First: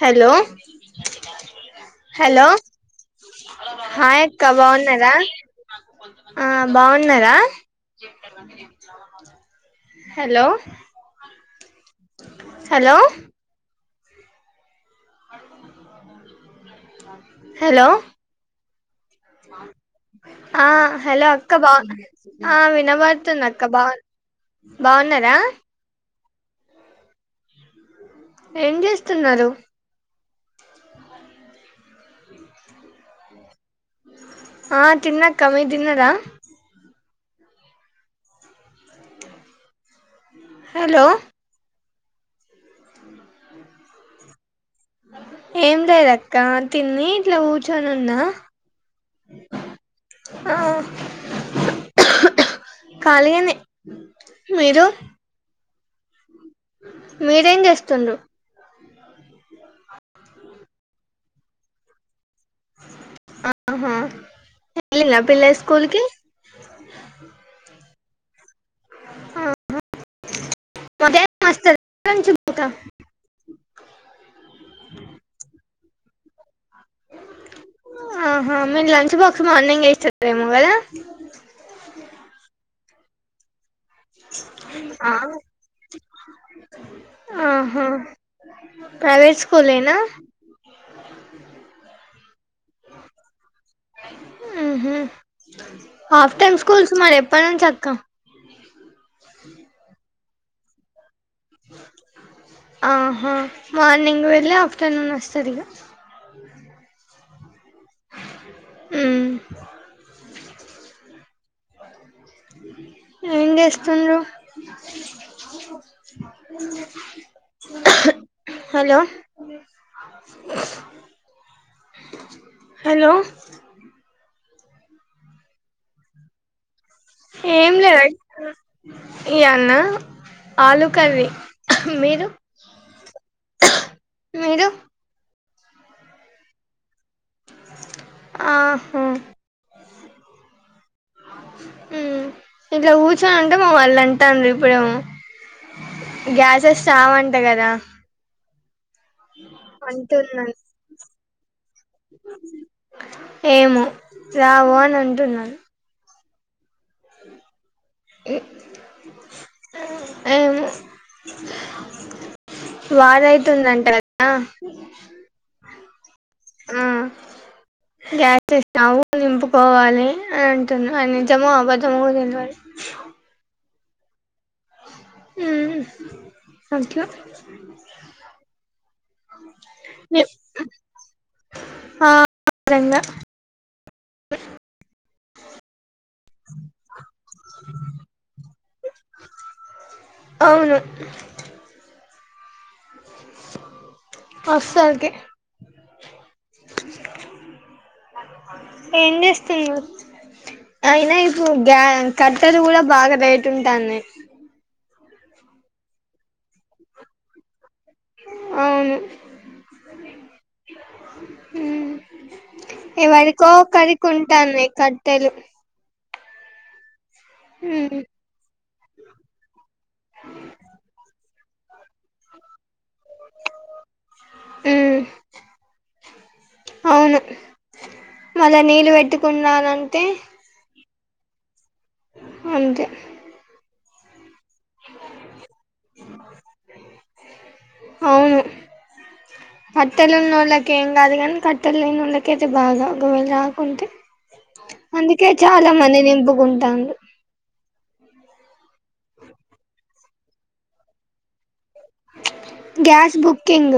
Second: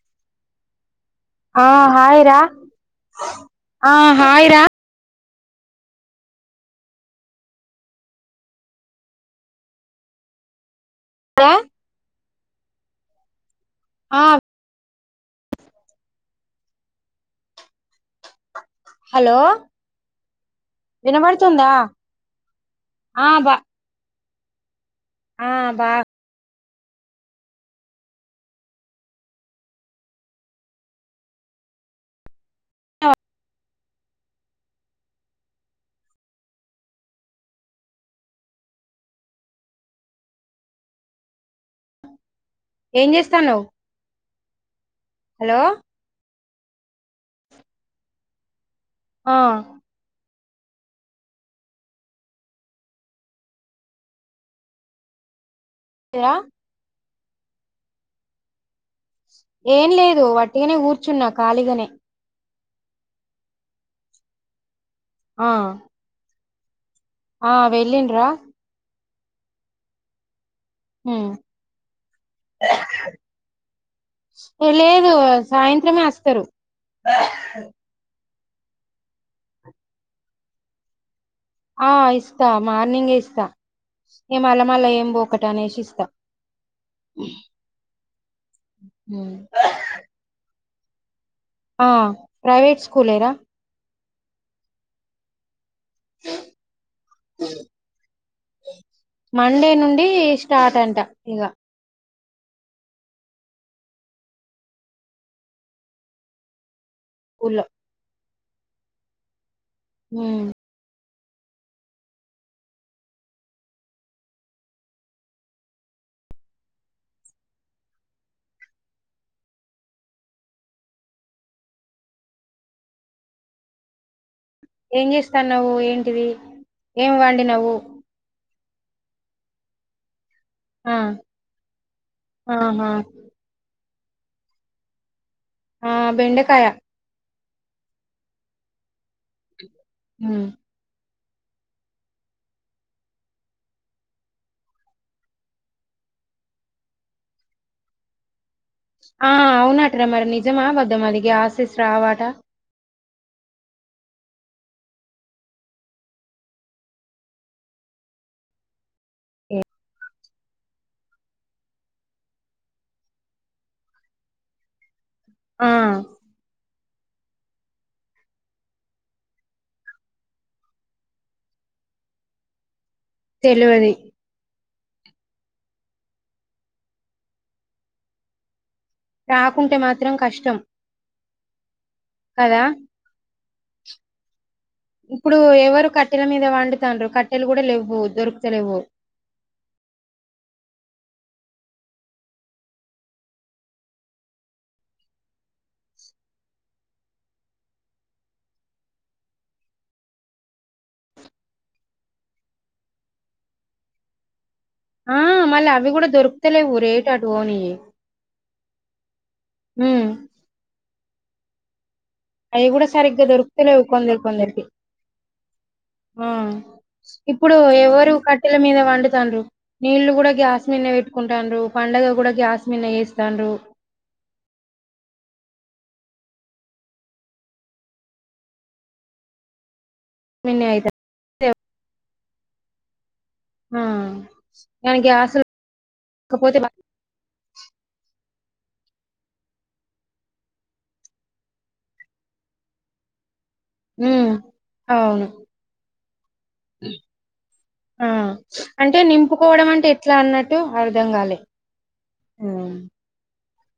Hello ఆ hi రా hello ఆ హాయ్ అక్క రా బాగున్నార. ఆ బాగున్నారా హెలో, అలో హలో ఆహ్ హలో హలో ఆ హలో అక్క వినబడుతుందా బా ఆ ఆ వినబడుతుంది బా అక్క బాగు బాగున్నరా ఆ బా ఏం చేస్తున్నారు అ ఆ తిన్నక్క మీరు తిన్నరా హలో ఏం చేస్తాన్నావ్ హలో ఏం లేదు కా తిని ఇట్లా కూర్చొని ఉన్నా ఆ ఆ ఖాళీ గానే మీరు యా మీరేం చేస్తుండు ఏం లేదు వట్టిగానే కూర్చున్నా ఖాళీగనే ఆహా వేల్లిల ఆ పిల్లలు స్కూల్ కి ఆ వెళ్ళి రా ఆ ఆ హు ఎ లేదు సాయ త్రమే వస్తరు ఆహా మీరు లంచ్ బాక్స్ మార్నింగ్ ఏ ఇచ్చిండ్రేమో కదా ఆ ఇస్తాం మార్నింగ్ ఏ ఇస్తా ఇగ మల్ల మల్ల ఏంబోకట అనేసి ఇస్తా ఆహా జస్ట్ ఆ ప్రైవేట్ స్కూల్ ఏనా ఉహూ హాఫ్ టైమ్ స్కూల్స్ మరి ఎప్పటి నుంచి అక్క జస్ట్ మండే నుండీ స్టా స్టార్ట్ అంటా ఇగ ఆహా మార్నింగ్ వెళ్ళి ఆఫ్టర్నూన్ వస్తది ఇగ ఊర్లో ఊమ్ ఊ ఏం చేస్తున్రు హలో హలో ఏం చేస్తాన్నవు ఏంటిది ఏం ఏం వండినవు లేద ఇక్కడ ఇయ్యాలనా ఆలు ఆ కర్రి మీరు ఆహా మీరు ఆ బెండకాయ ఆహా ఊ హూ ఇట్లా కూర్చోని ఉంటే మావాళ్ళు అంటాన్రు. ఇప్పుడేమో గ్యాసెస్ రావంట కదా. ఆ అవునట్రా మరి అంటున్నాను నిజం ఆ అబద్దమా అది గ్యాసెస్ రావట ఏమో రావు అని అంటున్నారు. ఏ ఏమో బాధ అయితుందంట కదా. ఆ ఊ గ్యాస్ ఇస్తాము నింపుకోవాలి అని అంటున్నారు. అది నిజమో అబద్ధమో కూడా తెల్వది. తెల్వది ఊమ్ అట్ల రాకుంటే మాత్రం కష్టం ఆ కదా! విధంగా ఇప్పుడు ఎవరు కట్ కట్టెల మీద వండుతాండ్రు. కట్టెలు కూడా లెవ్వు దొరుకుతలెవ్వు. జస్ట్ అస్సల్ కి ఏం చేస్తుండ్రు అయినా ఇప్పుడు గ్యా కట్టెలు కూడా బాగా రేట్ ఉంటాన్నాయ్. ఆ మళ్ళ అవి కూడా దొరుకుతలేవు. రేటు అటు పోనియి. అవును ఉమ్ ఉమ్ అవి కూడా సరిగ్గా ఎవరకో దొరుకుతలేవు ఒకరికి కొందరు కొందరికి ఉంటన్నాయి కట్టెలు ఆ ఇప్పుడు ఉమ్ ఎవరు కట్టెల మీద వందుతాండ్రు నీళ్లు గుడా గ్యాస్ మీదే పెట్ కుంటండ్రు పండగ గుడ గ్యాస్ మీద చేసు కుంటాండ్రు ఉమ్ అవును మళ్ళ నీళ్ళు పెట్టుకున్నానంటే మీన్నయితే అంతే ఆ కాని గ్యాస్ లు లేకపోతే కట్టెలు ఉన్నల్లకి ఏం కాదు గాని కట్టెలు లేనోల్లకే అయితే బాద ఒకవేళ అంతే ఉమ్ అవును అందుకే చాలా మంది నింపుకుంటాళ్ళు ఆ అంటే నింపుకోవడం అంటే ఎట్లా అన్నట్టు అర్థం కాలే ఉమ్ గ్యాస్ బుక్ కింగ్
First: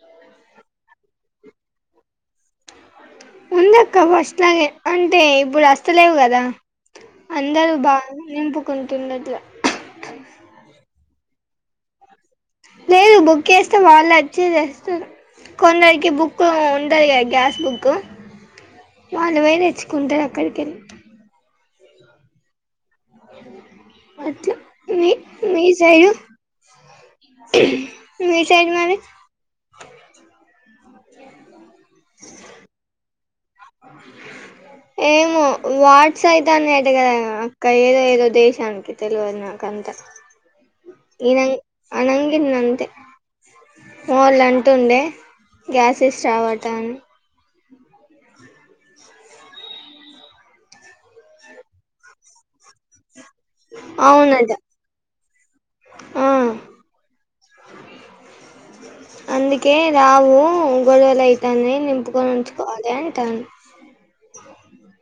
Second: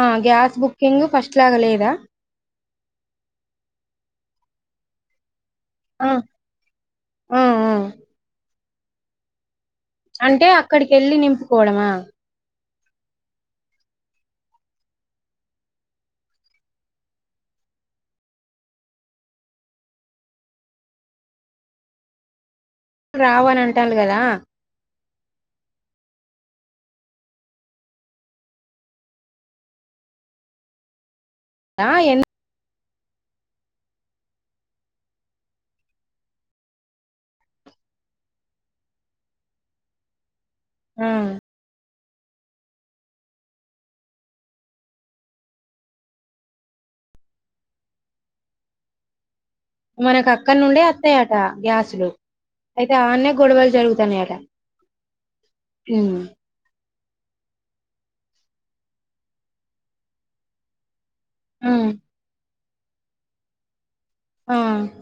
ఆ గ్యాస్ బుకింగ్ ఫస్ట్ లాగా లేదా ఉందక్క ఫస్ట్ లాగే అంటే ఇప్పుడు ఆ ఆస్తలేవు కదా ఆ ఆ అందరు బ నింపు కొంటుండట్ల అంటే అక్కడికి వెళ్ళి నింపుకోవడమా లేదు బుక్ గేస్తే వాళ్ళు వచ్చి తెస్తారు. కొందరికి బుక్ ఉంటది కదా గ్యాస్ బుక్ వాళ్లు పోయి తెచ్చుకుంటారు అక్కడికి వెళ్ళి రావు అని అంటండ్రు కదా అట్లా మీ మీ సైడు మీ సైడ్ మరి ఆ ఎన్ ఏమో వాడ్స్ అయితన్నయ్ అంట కదా అక్క ఏదో ఏదో దేశానికి తెల్వదు నాకు అంత మ్మ్ అన్నం గిన్ అంతే పోవళ్ళా అంటుండే గ్యాసెస్ రావంట అన్ మనకు అక్కడ నుండే వత్తాయట గ్యాసులు అయితే ఆన్న గొడవలు జరుగుతన్నయి అట అవునట మ్మ్ ఆ అందుకే రావు [unintelligible] తయితన్నయి ఉమ్ నింపుకొ [unintelligible] పోదంటాను ఆ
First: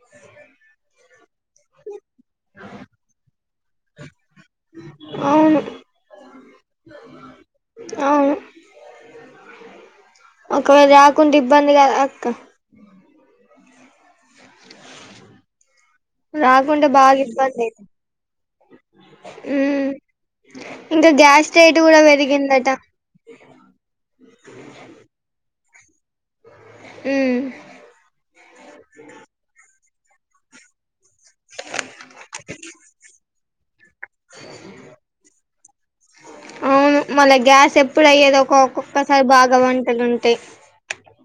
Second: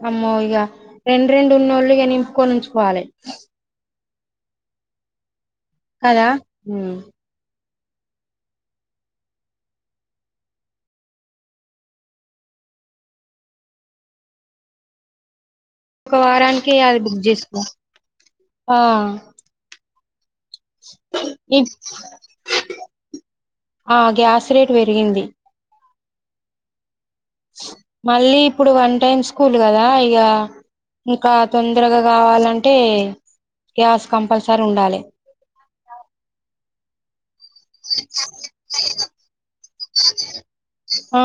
అమ్మో ఇగ రెండ రెండు ఉన్నోళ్ళగ నిం కొనించుకోవాలి అవును కదా అవును ఒకవేళ రాకుంటే ఇబ్బంది కదా అక్క ఒక వారానికి రాకుంటే అది బాగా బుక్ ఇబ్బంది చేసుకో అయితది ఆ ఇంకా గ్యాస్ రేట్ కూడా పెరిగిందట ఆ గ్యాస్ రేట్ పెరిగింది ఉమ్ మళ్ళీ ఇప్పుడు వన్ టైమ్ స్కూల్ కదా దా ఇగ ఇంకా తొందరగా కావాలంటే గ్యాస్ కంపల్సరీ ఉండాలె అవును మళ్ళ గ్యాస్ ఎప్పుడ అయ్యేదో ఒ ఒక్కొక్కసారి బాగా వంటలుంటాయి ఆ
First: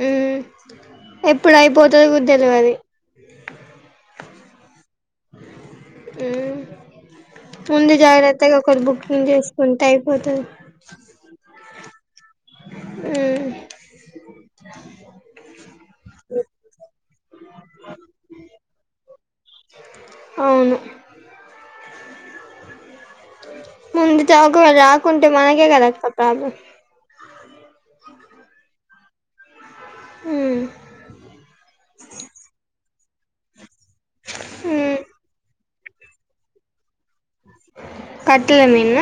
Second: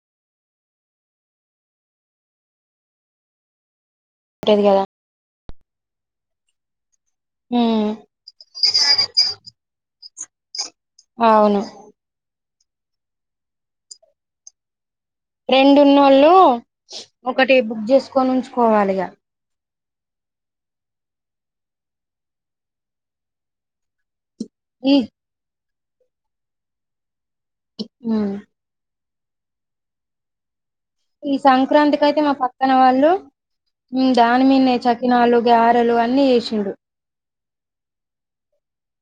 హ్మ్ ఎప్పుడు అయిపోతదో కూడా తెల్వదు తేది కదా మ్మ్ ఉమ్ ముందు జాగ్రత్తగా ఒకరు బుక్కింగ్ చేసుకుంటే అయి పోతది అవును హ్మ్ రెండున్నోళ్ళు ఒకటి బుక్ చేసుకొని ఉంచుకోవాలిగా అవును ముంద్ ఈ చాగురాకుంటే మనకే కదా సత్తాను హ్మ్ మ్మ్ ఈ సంక్రాంతికైతే మా పక్కన వాళ్ళు మ్మ్ దాన్ మీందే మ్మ్ చకినాలు గ్యా టలు అన్నీ ఏసిండు కట్టెల మీన్న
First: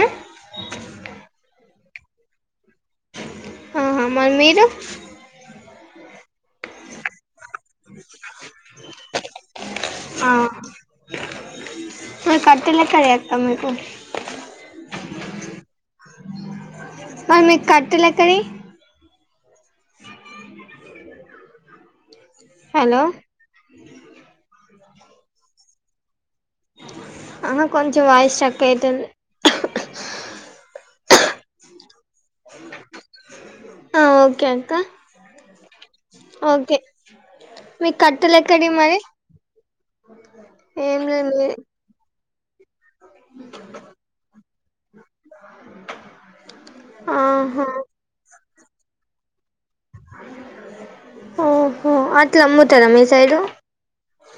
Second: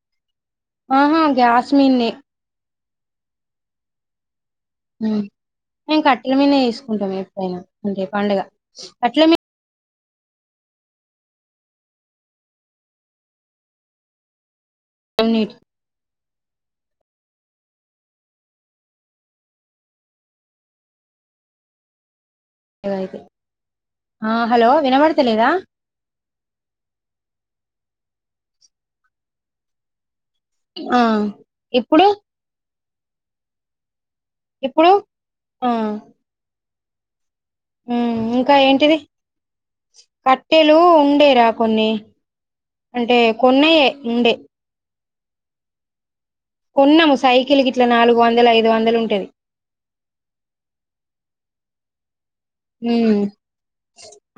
ఆహా గ్యాస్ మీన్నే ఆహా మరి మీరు ఏంకాద్ ఎట్ల మీద ఏసుకుంటాం ఎప్పుడైనా అంటే పండుగ అట్లనే ఆ కట్ అయినాక చేత్తా మీకు అన్నిటి ఆ మీకు కట్టెలెక్కడియ్ ఆ హలో వినపడతలేదా అహ కొంచం వాయస్ స్ట్రక్ అయతందీ ఆ ఇప్పుడు ఓకే అక్క ఇప్పుడు ఓకే ఉ మీకు కట్టెలు ఇంకా ఎక్కడివి ఏంటిది మరి కట్టెలు ఏం లేదు మీ ఉండేరా కొన్ని అంటే కొన్నాయే ఉండే కొన్నము సైకిల్ ఆహా గిట్ల నాలుగు వందల ఐదు ఐదు వందలు ఉంటది ఓహో అది మ్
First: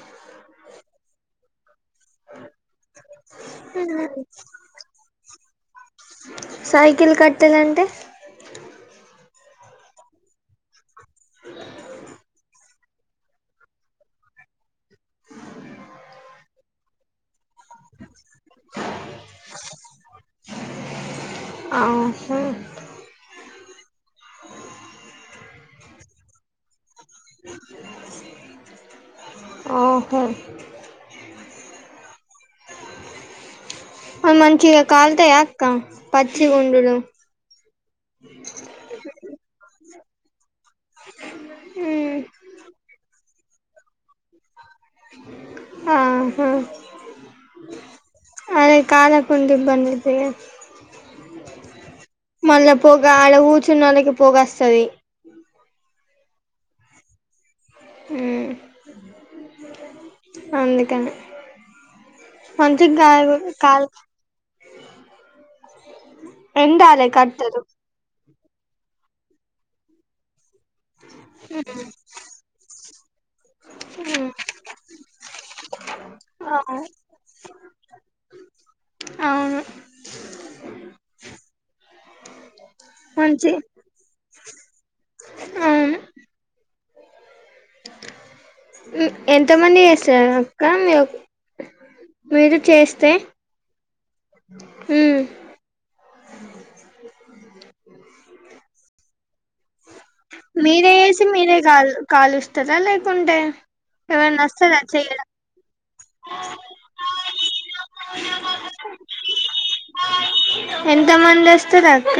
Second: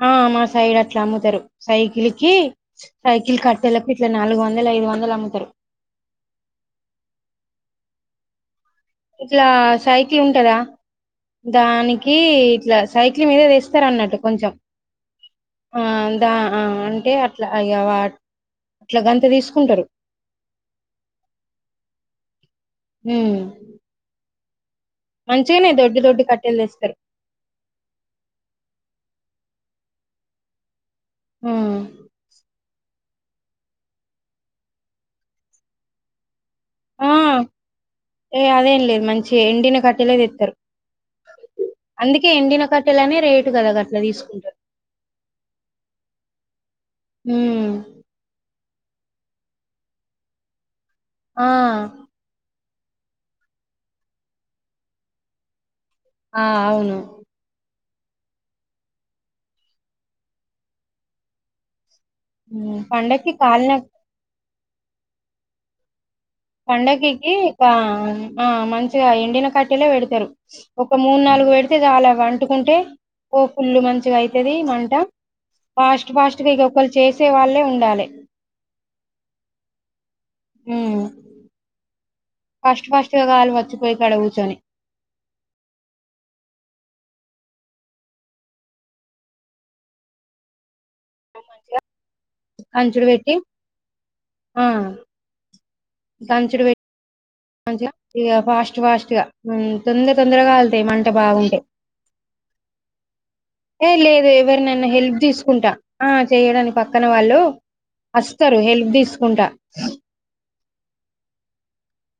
ఆ మా సైడ్ ఇట్లముతరు సైకిల్ కి సైకిల్ కట్టేలకి ఇట్ల నాలుగు వందలు ఐదు వందలు అమ్ముతారు సైకిల్ కట్టెలంటే ఇట్లా సైకిల్ ఉంటదా దానికి ఇట్లా సైకిల్ మీద దెస్తరన్నట్టు కొంచెం ఆ దా అంటే అ అట్లా అయవ అట్లాగ గంత తీసుకుంటారు ఆహా మ్ మంచిగనే దొడ్డు దొడ్డు కట్టెలు తెస్తారు ఆ ఓహో మ్ అ మంచిగా కాలతయా అక్క గుండులు ఆ ఏ అదేం లేదు మంచి ఎండిన క ట్టెలెదెతరు ఉమ్ అందుకే ఎండిన కట్టెలని రే కదా అదట్లా తీసుకుంటే ఆహా ఉమ్ అదె కాలకుండ బండిపోయేది ఆ మళ్ళా పోగా ఆడ కూర్చున్నోళ్ళకి పోగ అస్తది ఆ అవును ఉ అందుకని ఉమ్ మంచిగాల్ పండక్కి కాలిన కాల్ ఎండాలే పండగకి కట్టెలు మంచి ఎండిన కట్టటిలా పెడతారు ఒక మూడు నాలుగు పెడితే చాలు అవంటుకుంటే ఓ పుల్లు మంచిగా ఉమ్ అయితది మంట పాష్ ఫాస్ట్ గా ఆ ఒకరు చేసే వాళ్ళే ఉండాలి అవును హ ఫస్ట్ ఫస్ట్గాగా మ మంచి వచ్చిపోయి కడు కూర్చొని అవును ఎంతమంది చేసారు అక్క మీ మీరు కంచుడు చేస్తే పెట్టి హ కంచడు పెట్ మంచిగా ఫాస్ట్ ఫాస్ట్ గా తొందర తొందరగా వెళ్తాయి మీరే మంట చేసి మీరే బాగుంటే కాల్ కాలుస్తారా లేకుంటే ఏ లేదు ఎవరన్నా వస్తారా ఎవరినైనా హెల్ప్ చెయ్యడం తీసుకుంటా ఆ చేయడానికి పక్కన వాళ్ళు వస్తారు హెల్ప్ తీసుకుంటా ఎంత మంది వస్త రూ అక్క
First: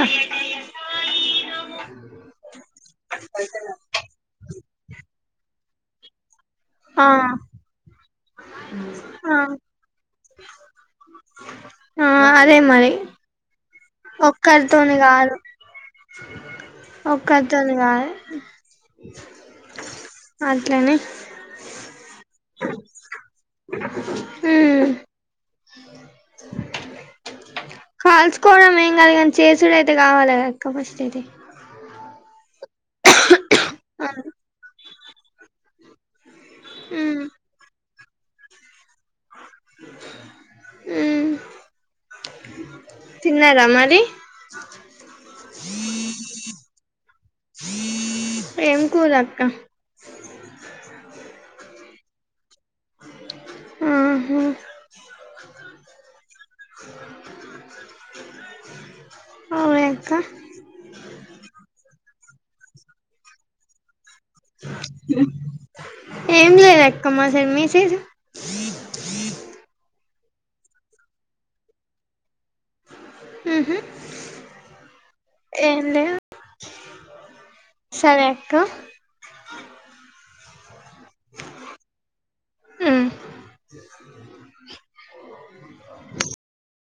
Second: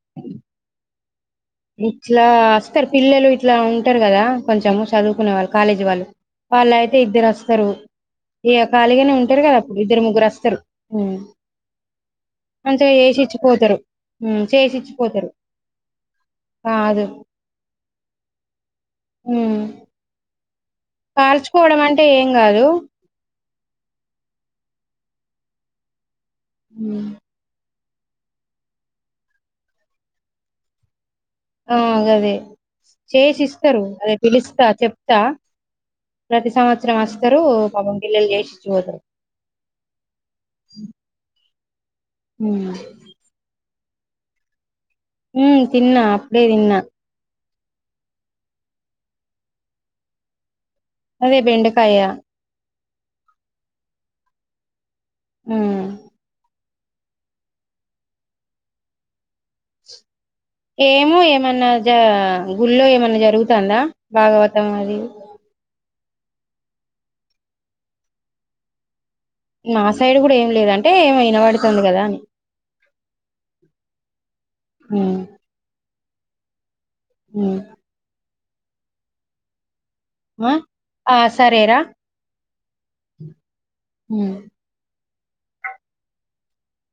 ఇ ఇట్లా వస్తారు పిల్లలు ఇట్లా ఉంటారు కదా కొంచెం చదువుకునే వాళ్ళు కాలేజ్ వాళ్ళు వాళ్ళు అయితే ఆ ఇద్దరు వస్తారు ఇ కాలిగానే ఆ ఉంటారు కదా అప్పుడు ఇద్దరు ముగ్గురస్తారు ఆ అదే మంచిగా మరి చేసిచ్చిపోతారు ఒక్కరితోని చేసిచ్చిపోతారు కాదు కాదు ఒకక్కతనుగా ఆ అ కాల్చుకోవడం అంటే ఏం కాదు ఏ అ కాల్చుకోవడమే కా కానీ చేసూడు అయితే కావాలి క అక్క ఫస్ట్ అయితే ఆదే చేసి ఇస్తారు అదే పిలుస్తా చెప్తా ప్రతి సంవత్సరం ఉమ్ వస్తారు పబన్ పిల్లలు చేసి ఇచ్చి పోతారు తిన్నార మరి రి ఉ తిన్న అప్పుడే తిన్న ఏం కూర అక్క అదే బెండ ఫ్రైయా ఆహా హ్మ్ ఓ యక్క ఏమో ఏమన్నా జ గుళ్ళో ఏమన్నా జరుగుతాందా భాగవతం అది ఏం లేదక్కా మ మెసేజ్ మా సైడ్ కూడా ఏం లేదంటే ఏమో వినబడుతుంది కదా అని ఊహూ ఏం లేదు సరే క మ ఆ సరేరా ఉమ్